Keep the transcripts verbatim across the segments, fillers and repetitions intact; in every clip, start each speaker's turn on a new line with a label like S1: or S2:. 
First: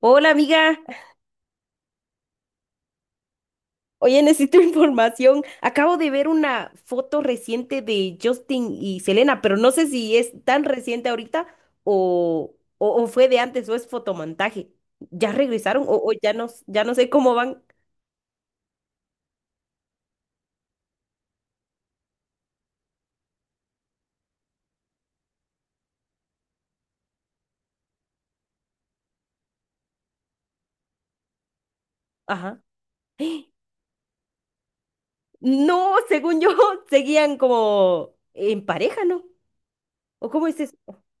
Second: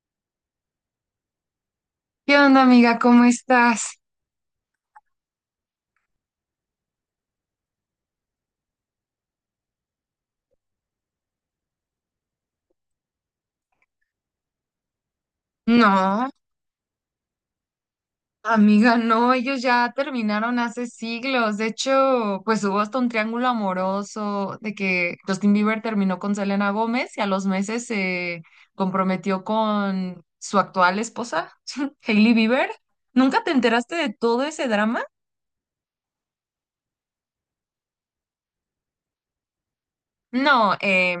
S1: Hola amiga,
S2: ¿Qué onda, amiga? ¿Cómo estás?
S1: oye, necesito información. Acabo de ver una foto reciente de Justin y Selena, pero no sé si es tan reciente ahorita o, o, o fue de antes o es fotomontaje. ¿Ya regresaron o, o
S2: No,
S1: ya no, s- ya no sé cómo van?
S2: amiga, no, ellos ya terminaron hace siglos. De hecho, pues hubo hasta un triángulo amoroso de que Justin Bieber terminó con Selena Gómez y a los meses se comprometió con su actual esposa, Hailey
S1: Ajá.
S2: Bieber. ¿Nunca te enteraste de todo ese drama?
S1: No, según yo, seguían como en pareja, ¿no? ¿O cómo es eso?
S2: No, eh,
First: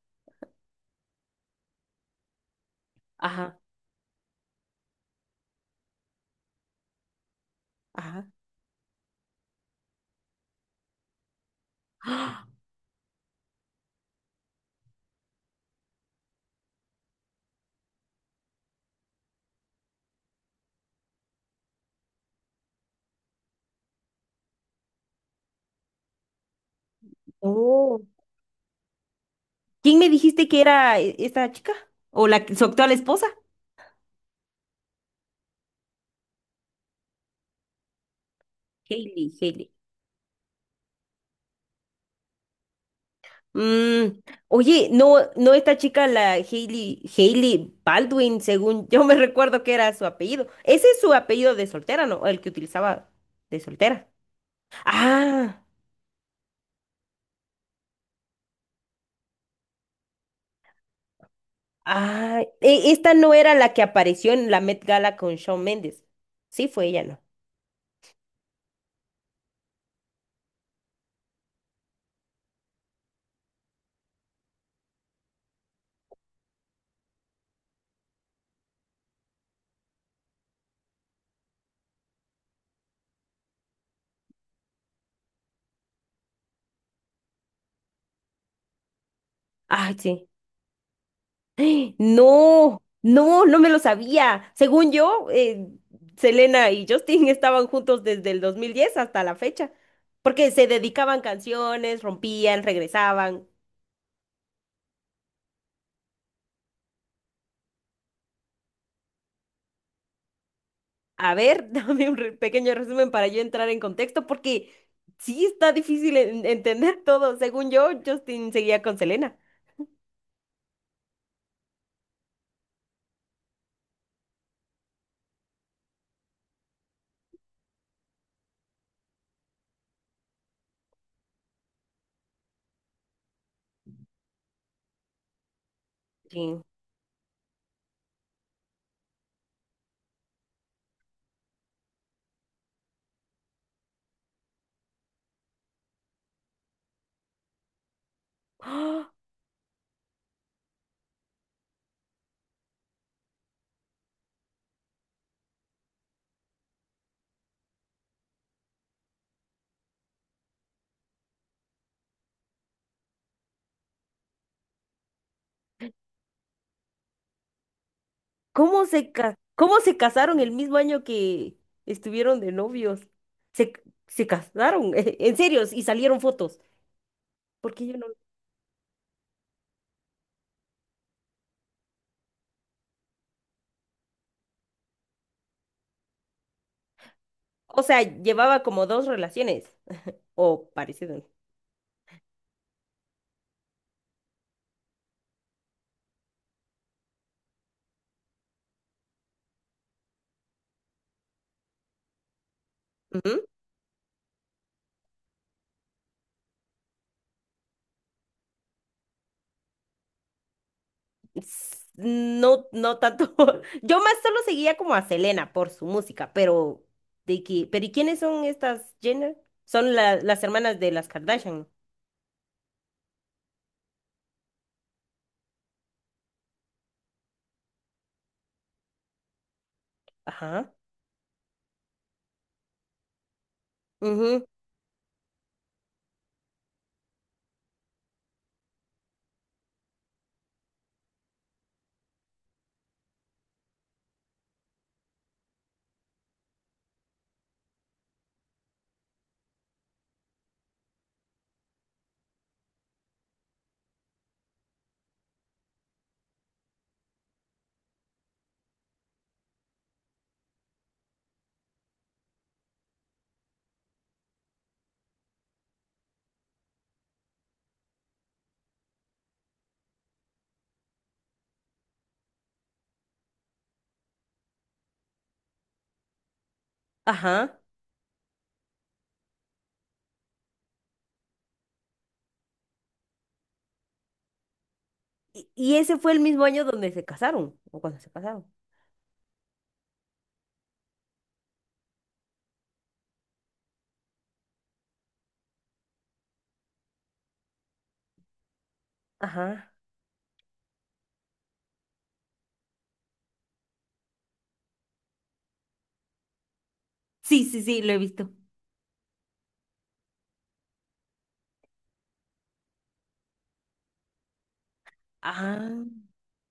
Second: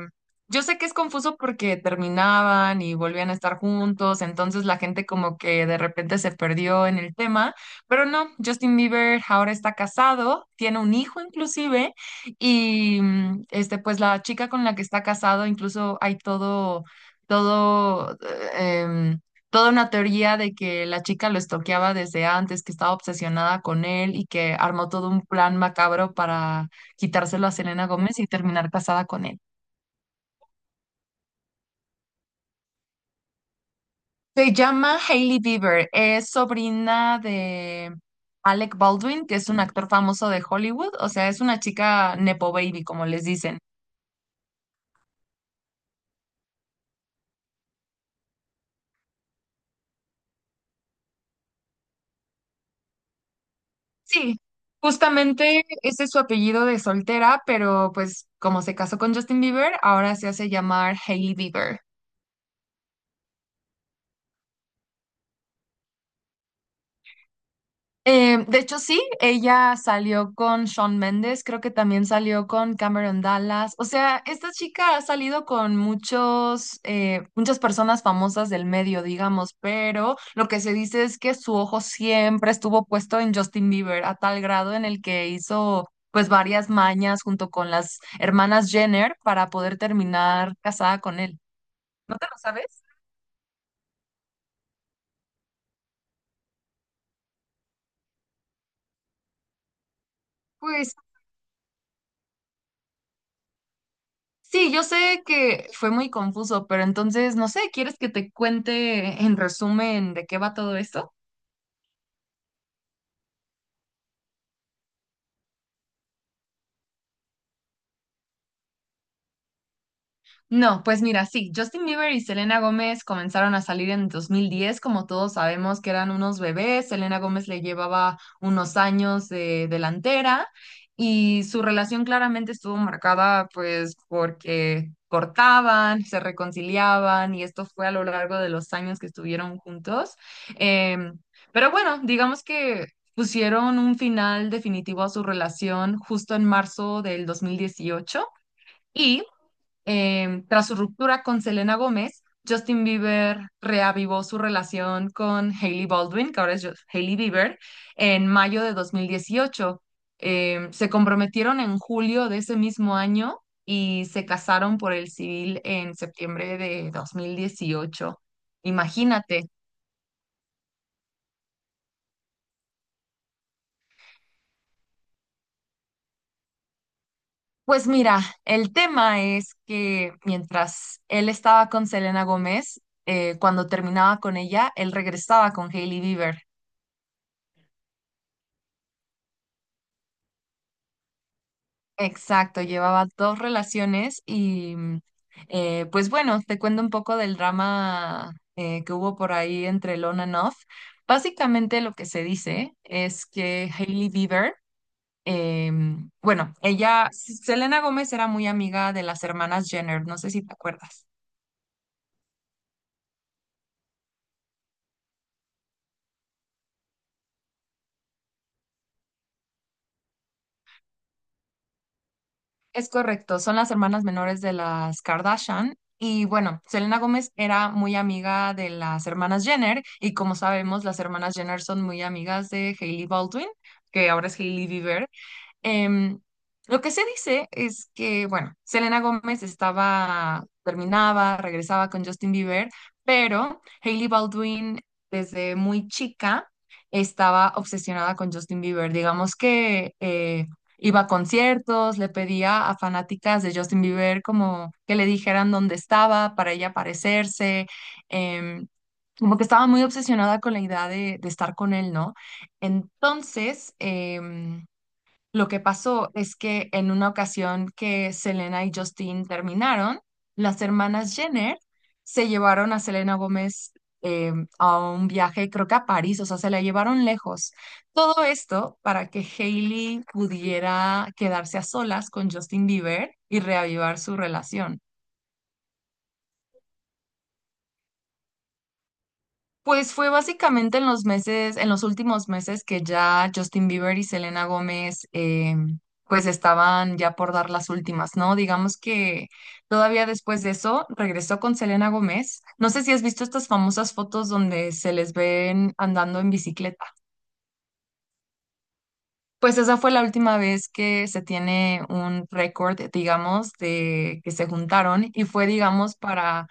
S2: yo sé que es confuso porque terminaban y volvían a
S1: Ajá,
S2: estar juntos, entonces la gente como que de repente se perdió en el tema, pero
S1: ajá.
S2: no, Justin Bieber ahora está casado, tiene un hijo inclusive,
S1: ¡Ah!
S2: y mm, este, pues la chica con la que está casado, incluso hay todo, todo, eh, em, toda una teoría de que la chica lo estoqueaba desde antes, que estaba obsesionada con él y que armó todo un plan macabro para quitárselo a Selena
S1: Oh.
S2: Gómez y terminar casada con él.
S1: ¿Quién me dijiste que era e- esta chica? ¿O la, su actual esposa?
S2: Se llama Hailey Bieber, es sobrina de Alec Baldwin,
S1: Hailey,
S2: que es un
S1: Hailey.
S2: actor famoso de Hollywood, o sea, es una chica nepo baby, como les dicen.
S1: Mm, oye, no, no esta chica, la Hailey, Hailey Baldwin, según yo me recuerdo que era su apellido. Ese es su apellido de soltera, ¿no? El que utilizaba de soltera.
S2: Sí,
S1: Ah,
S2: justamente ese es su apellido de soltera, pero pues como se casó con Justin Bieber, ahora se hace llamar Hailey Bieber.
S1: ah, e- esta no era la que apareció en la Met Gala con Shawn Mendes. Sí, fue ella, ¿no?
S2: Eh, de hecho, sí, ella salió con Shawn Mendes, creo que también salió con Cameron Dallas. O sea, esta chica ha salido con muchos, eh, muchas personas famosas del medio, digamos, pero lo que se dice es que su ojo siempre estuvo puesto en Justin Bieber, a tal grado en el que hizo pues varias mañas junto con las hermanas Jenner para poder
S1: Ah, sí.
S2: terminar casada con él. ¿No te lo sabes?
S1: No, no, no me lo sabía. Según yo, eh, Selena y Justin estaban juntos desde el dos mil diez hasta la fecha, porque se
S2: Pues
S1: dedicaban canciones, rompían, regresaban.
S2: sí, yo sé que fue muy confuso, pero entonces, no sé, ¿quieres que te cuente en resumen de qué va todo esto?
S1: A ver, dame un re- pequeño resumen para yo entrar en contexto, porque sí está difícil en- entender todo. Según yo, Justin seguía con Selena.
S2: No, pues mira, sí, Justin Bieber y Selena Gómez comenzaron a salir en dos mil diez, como todos sabemos que eran unos bebés, Selena Gómez le llevaba unos años de delantera y su relación claramente estuvo marcada pues porque cortaban, se
S1: Sí.
S2: reconciliaban y esto fue a lo largo de los años que estuvieron juntos. Em, pero bueno, digamos que pusieron un final definitivo a su relación justo en marzo del dos mil dieciocho.
S1: ¡Ah!
S2: Y Em, tras su ruptura con Selena Gómez, Justin Bieber reavivó su relación con Hailey Baldwin, que ahora es Ju- Hailey Bieber, en mayo de dos mil dieciocho. Em, se comprometieron en julio de ese mismo año y se casaron por el civil en septiembre de dos mil dieciocho.
S1: ¿Cómo se ca-
S2: Imagínate.
S1: cómo se casaron el mismo año que estuvieron de novios? Se, se casaron, en serio, y salieron fotos. ¿Porque
S2: Pues
S1: yo no?
S2: mira, el tema es que mientras él estaba con Selena Gómez, eh, cuando terminaba con ella, él regresaba con Hailey Bieber.
S1: O sea, llevaba como dos relaciones, o parecido.
S2: Exacto, llevaba dos relaciones y mm, eh, pues bueno, te cuento un poco del drama eh, que hubo por ahí entre Lon and Off. Básicamente lo que se dice es que Hailey Bieber, em, bueno, ella, Selena Gómez era muy amiga de las hermanas Jenner, no sé si te acuerdas.
S1: s- No, no tanto. Yo más solo seguía como a Selena por su música, pero de que, pero ¿y quiénes son estas Jenner? Son la- las hermanas de las Kardashian.
S2: Es correcto, son las hermanas menores de las Kardashian. Y bueno, Selena Gómez era muy amiga de las hermanas Jenner y como
S1: Ajá.
S2: sabemos, las hermanas Jenner son muy amigas de Hailey Baldwin, que ahora es
S1: Ujú.
S2: Hailey Bieber. Em, lo que se dice es que, bueno, Selena Gómez estaba, terminaba, regresaba con Justin Bieber, pero Hailey Baldwin desde muy chica estaba obsesionada con Justin Bieber. Digamos que eh, iba a conciertos, le pedía a fanáticas de Justin Bieber como que le dijeran dónde estaba para ella aparecerse. em, Como que estaba muy obsesionada con la idea de, de estar con él, ¿no? Entonces, em, lo que pasó es que en una ocasión que Selena y Justin terminaron, las hermanas Jenner se llevaron a Selena Gómez eh, a un viaje, creo que a París, o sea, se la llevaron lejos.
S1: Ajá.
S2: Todo esto para que Hailey pudiera quedarse a solas con Justin Bieber y reavivar su relación.
S1: Y, y ese fue el mismo año donde se casaron, o cuando se casaron.
S2: Pues fue básicamente en los meses, en los últimos meses que ya Justin Bieber y Selena Gómez eh, pues estaban ya por dar las últimas, ¿no? Digamos que
S1: Ajá.
S2: todavía después de eso regresó con Selena Gómez. No sé si has visto estas famosas fotos donde se les ven andando en bicicleta.
S1: Sí, sí, sí, lo he visto.
S2: Pues esa fue la última vez que se tiene un récord, digamos, de que se juntaron y fue,
S1: Ajá.
S2: digamos, para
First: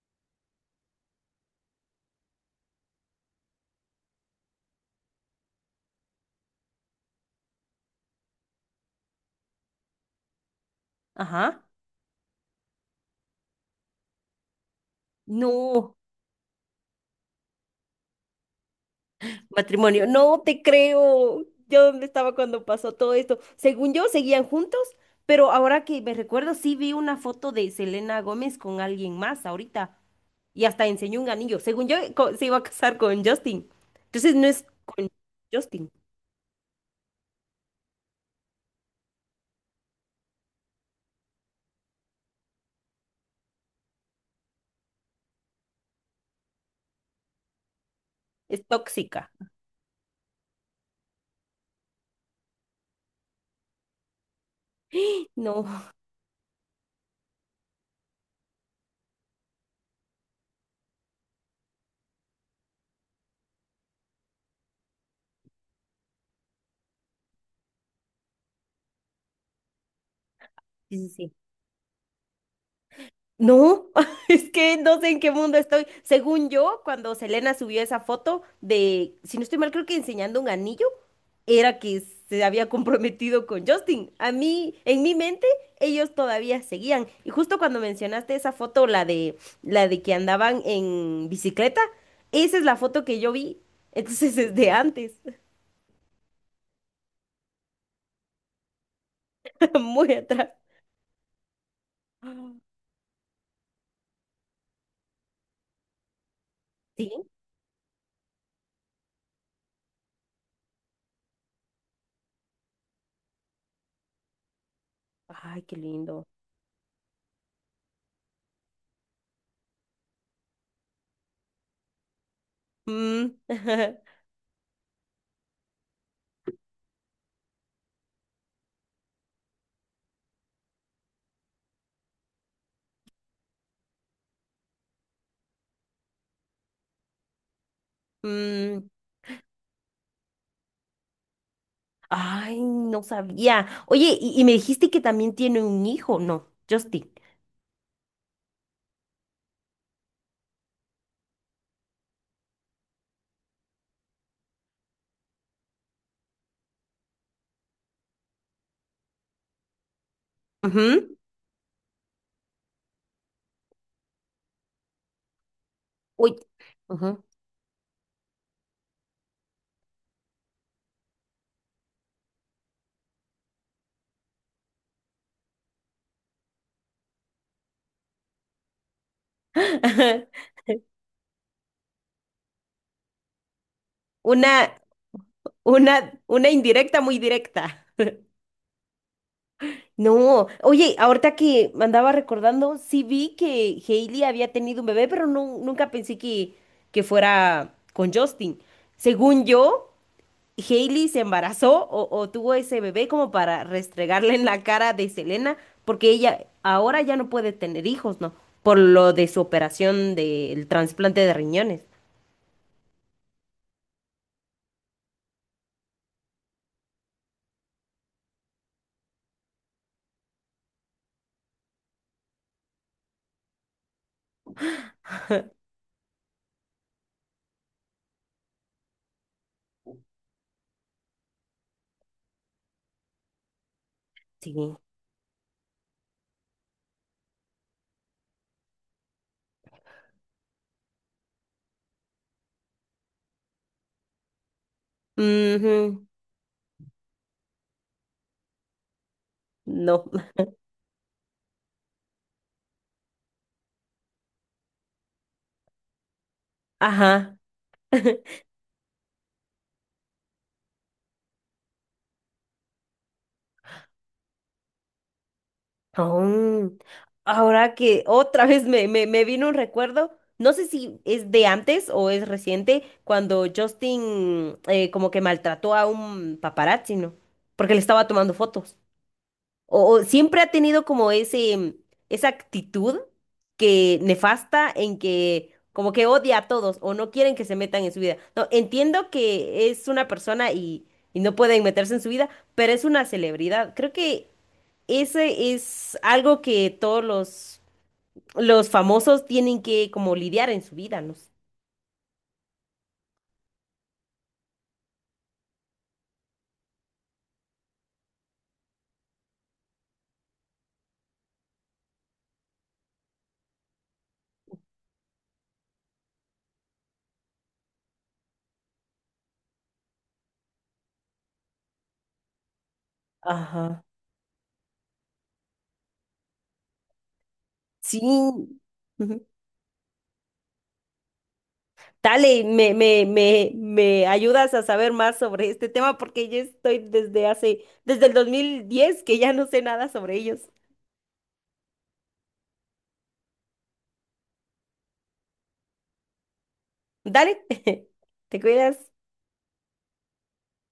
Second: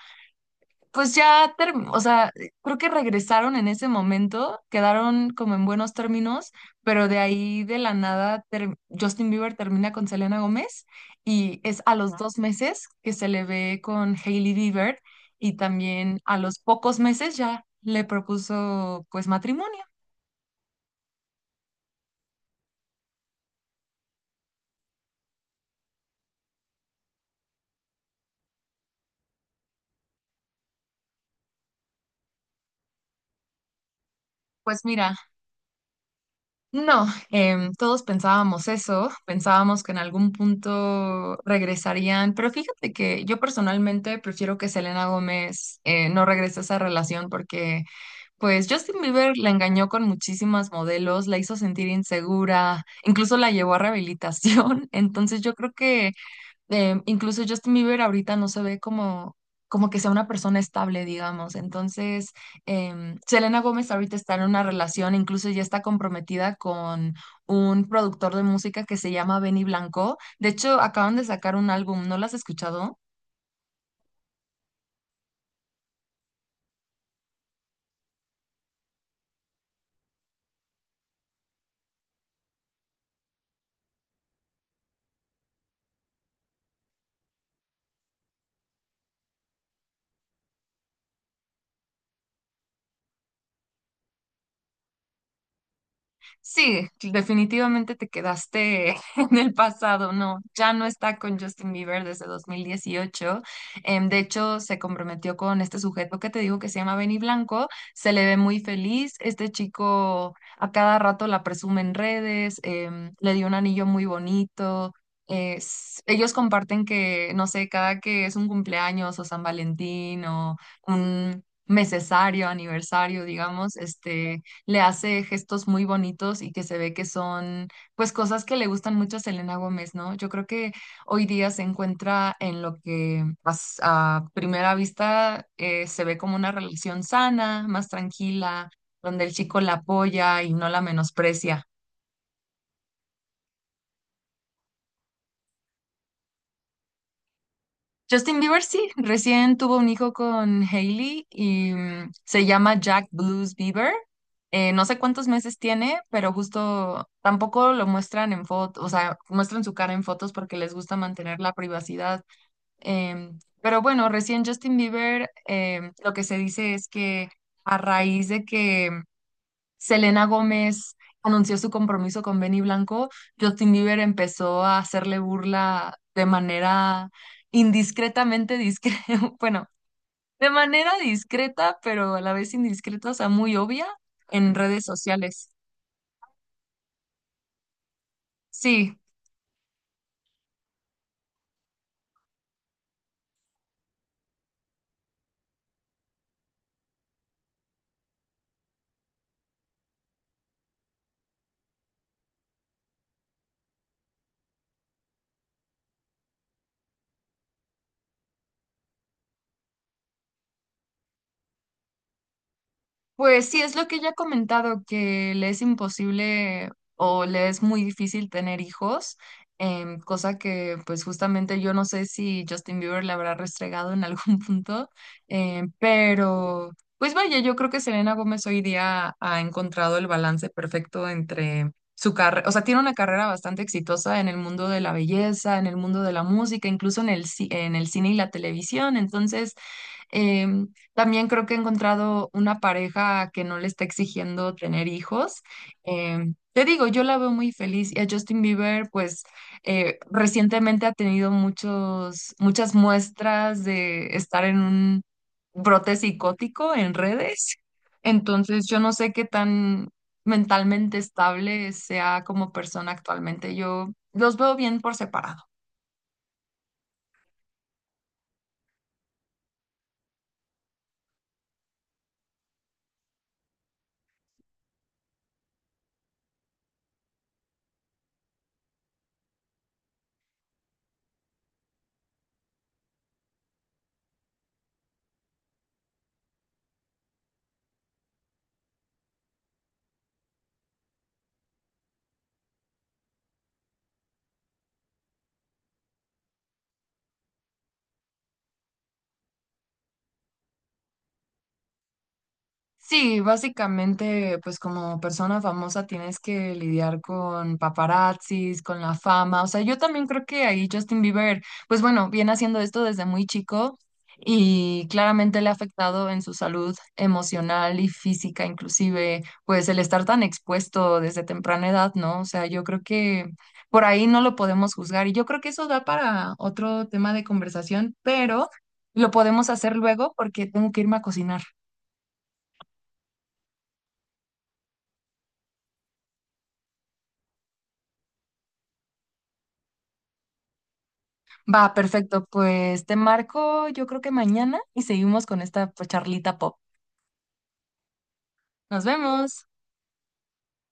S2: pues ya, term- o sea, creo que regresaron en ese momento, quedaron como en buenos términos, pero de ahí de la nada ter- Justin Bieber termina con Selena Gómez y
S1: Ajá.
S2: es a los dos meses que se le ve con Hailey Bieber y
S1: No.
S2: también a los pocos meses ya le propuso pues matrimonio.
S1: Matrimonio, no te creo. ¿Yo dónde estaba cuando pasó todo esto? Según yo, seguían juntos, pero ahora que me recuerdo, sí vi una foto de Selena Gómez con alguien más ahorita y hasta enseñó un anillo. Según yo, co- se iba a casar con Justin. Entonces no es
S2: Pues
S1: con
S2: mira,
S1: Justin,
S2: no, em, todos pensábamos eso, pensábamos que en algún punto regresarían, pero fíjate que yo personalmente prefiero que Selena Gómez eh, no regrese a esa relación porque
S1: es
S2: pues Justin
S1: tóxica.
S2: Bieber la engañó con muchísimas modelos, la hizo sentir insegura, incluso la llevó a rehabilitación, entonces yo creo
S1: No,
S2: que eh, incluso Justin Bieber ahorita no se ve como, como que sea una persona estable, digamos. Entonces, em, Selena Gómez ahorita está en una relación, incluso ya está comprometida con un productor de música que se llama Benny Blanco. De hecho,
S1: sí, sí,
S2: acaban de
S1: sí.
S2: sacar un álbum, ¿no lo has escuchado?
S1: No, es que no sé en qué mundo estoy. Según yo, cuando Selena subió esa foto de, si no estoy mal, creo que enseñando un anillo, era que se había comprometido con Justin. A mí, en mi mente, ellos todavía seguían. Y justo cuando mencionaste esa foto, la de, la de que andaban en bicicleta, esa es la foto que yo vi. Entonces es de antes,
S2: Sí, definitivamente te quedaste en el
S1: muy
S2: pasado, no,
S1: atrás.
S2: ya no está con Justin Bieber desde
S1: Ah.
S2: dos mil dieciocho. Em, de hecho, se comprometió con este sujeto que te digo que se llama
S1: ¿Sí?
S2: Benny Blanco, se le ve muy feliz, este chico a cada rato la presume en redes, em, le dio un anillo muy bonito.
S1: Ay, qué
S2: Es-
S1: lindo.
S2: ellos comparten que, no sé, cada que es un cumpleaños o San Valentín o un... mesesario, aniversario,
S1: Mm,
S2: digamos, este, le hace gestos muy bonitos y que se ve que son pues cosas que le gustan mucho a Selena Gómez, ¿no? Yo creo que hoy día se encuentra en lo que as- a primera vista eh, se ve como una relación sana, más tranquila,
S1: mm.
S2: donde el chico la apoya y no la menosprecia.
S1: Ay, no sabía. Oye, y, y me dijiste que también tiene un hijo, ¿no? Justin.
S2: Justin Bieber sí, recién tuvo un hijo con Hailey y mm, se llama Jack Blues Bieber. Eh, no sé cuántos meses tiene, pero justo tampoco lo muestran en fotos, o sea, muestran su cara en fotos porque les gusta
S1: Ujú.
S2: mantener la privacidad. Em, pero bueno, recién Justin Bieber, em, lo que
S1: Uy.
S2: se dice es
S1: Ujú.
S2: que a raíz de que Selena Gómez anunció su compromiso con Benny Blanco, Justin Bieber empezó a hacerle burla de manera indiscretamente discreta, bueno, de manera discreta, pero a la vez indiscreta, o sea, muy obvia en
S1: Una,
S2: redes sociales.
S1: una, una indirecta muy directa.
S2: Sí,
S1: No, oye, ahorita que me andaba recordando, sí vi que Hailey había tenido un bebé, pero no, nunca pensé que, que fuera con Justin. Según yo, Hailey se embarazó o, o tuvo ese bebé como para restregarle en la cara de Selena, porque ella ahora ya no puede tener hijos, ¿no? Por lo de su operación del trasplante de riñones.
S2: pues sí, es lo que ella ha comentado, que le es imposible o le es muy difícil tener hijos, em, cosa que pues justamente yo no sé si Justin Bieber le habrá restregado en algún punto, em, pero pues vaya, yo creo que Selena Gómez hoy día ha encontrado el balance perfecto entre su carrera, o sea, tiene una carrera bastante exitosa en el
S1: Sí.
S2: mundo de la belleza, en el mundo de la música, incluso en el, ci- en el cine y la televisión, entonces... Em, También creo que he encontrado una pareja que no le está exigiendo tener hijos.
S1: Ujú.
S2: Em, te digo, yo la veo muy feliz y a Justin Bieber, pues eh,
S1: No.
S2: recientemente ha tenido muchos, muchas muestras de estar en un brote psicótico en
S1: Ajá.
S2: redes. Entonces, yo no sé qué tan mentalmente estable sea como persona actualmente. Yo los veo bien por separado.
S1: Oh. Ahora que otra vez me, me, me vino un recuerdo, no sé si es de antes o es reciente, cuando Justin eh, como que maltrató a un paparazzi, ¿no? Porque le estaba tomando fotos. O, o siempre ha tenido como ese, esa actitud que nefasta en que como que odia a todos o no quieren que se metan en su vida. No, entiendo que es una persona y, y no pueden meterse en su vida, pero es una celebridad. Creo que ese es algo que todos los, los famosos tienen que como lidiar en su vida, ¿no?
S2: Sí, básicamente, pues como persona famosa tienes que lidiar con paparazzis, con la fama. O sea, yo también creo que ahí Justin Bieber, pues bueno, viene haciendo esto desde muy chico y claramente le ha afectado en su salud emocional y física, inclusive, pues el estar tan expuesto desde temprana edad, ¿no? O sea, yo creo que
S1: Ajá.
S2: por ahí no lo podemos juzgar y yo creo que eso da para otro tema de conversación,
S1: Sí.
S2: pero lo
S1: Ujú.
S2: podemos hacer luego porque tengo que irme a cocinar.
S1: Dale, me, me, me, me ayudas a saber más sobre este tema porque yo estoy desde hace, desde el dos mil diez que ya no sé nada sobre ellos.
S2: Va, perfecto. Pues te marco, yo creo que mañana y seguimos con esta pues, charlita pop.
S1: Dale, te
S2: Nos
S1: cuidas.
S2: vemos.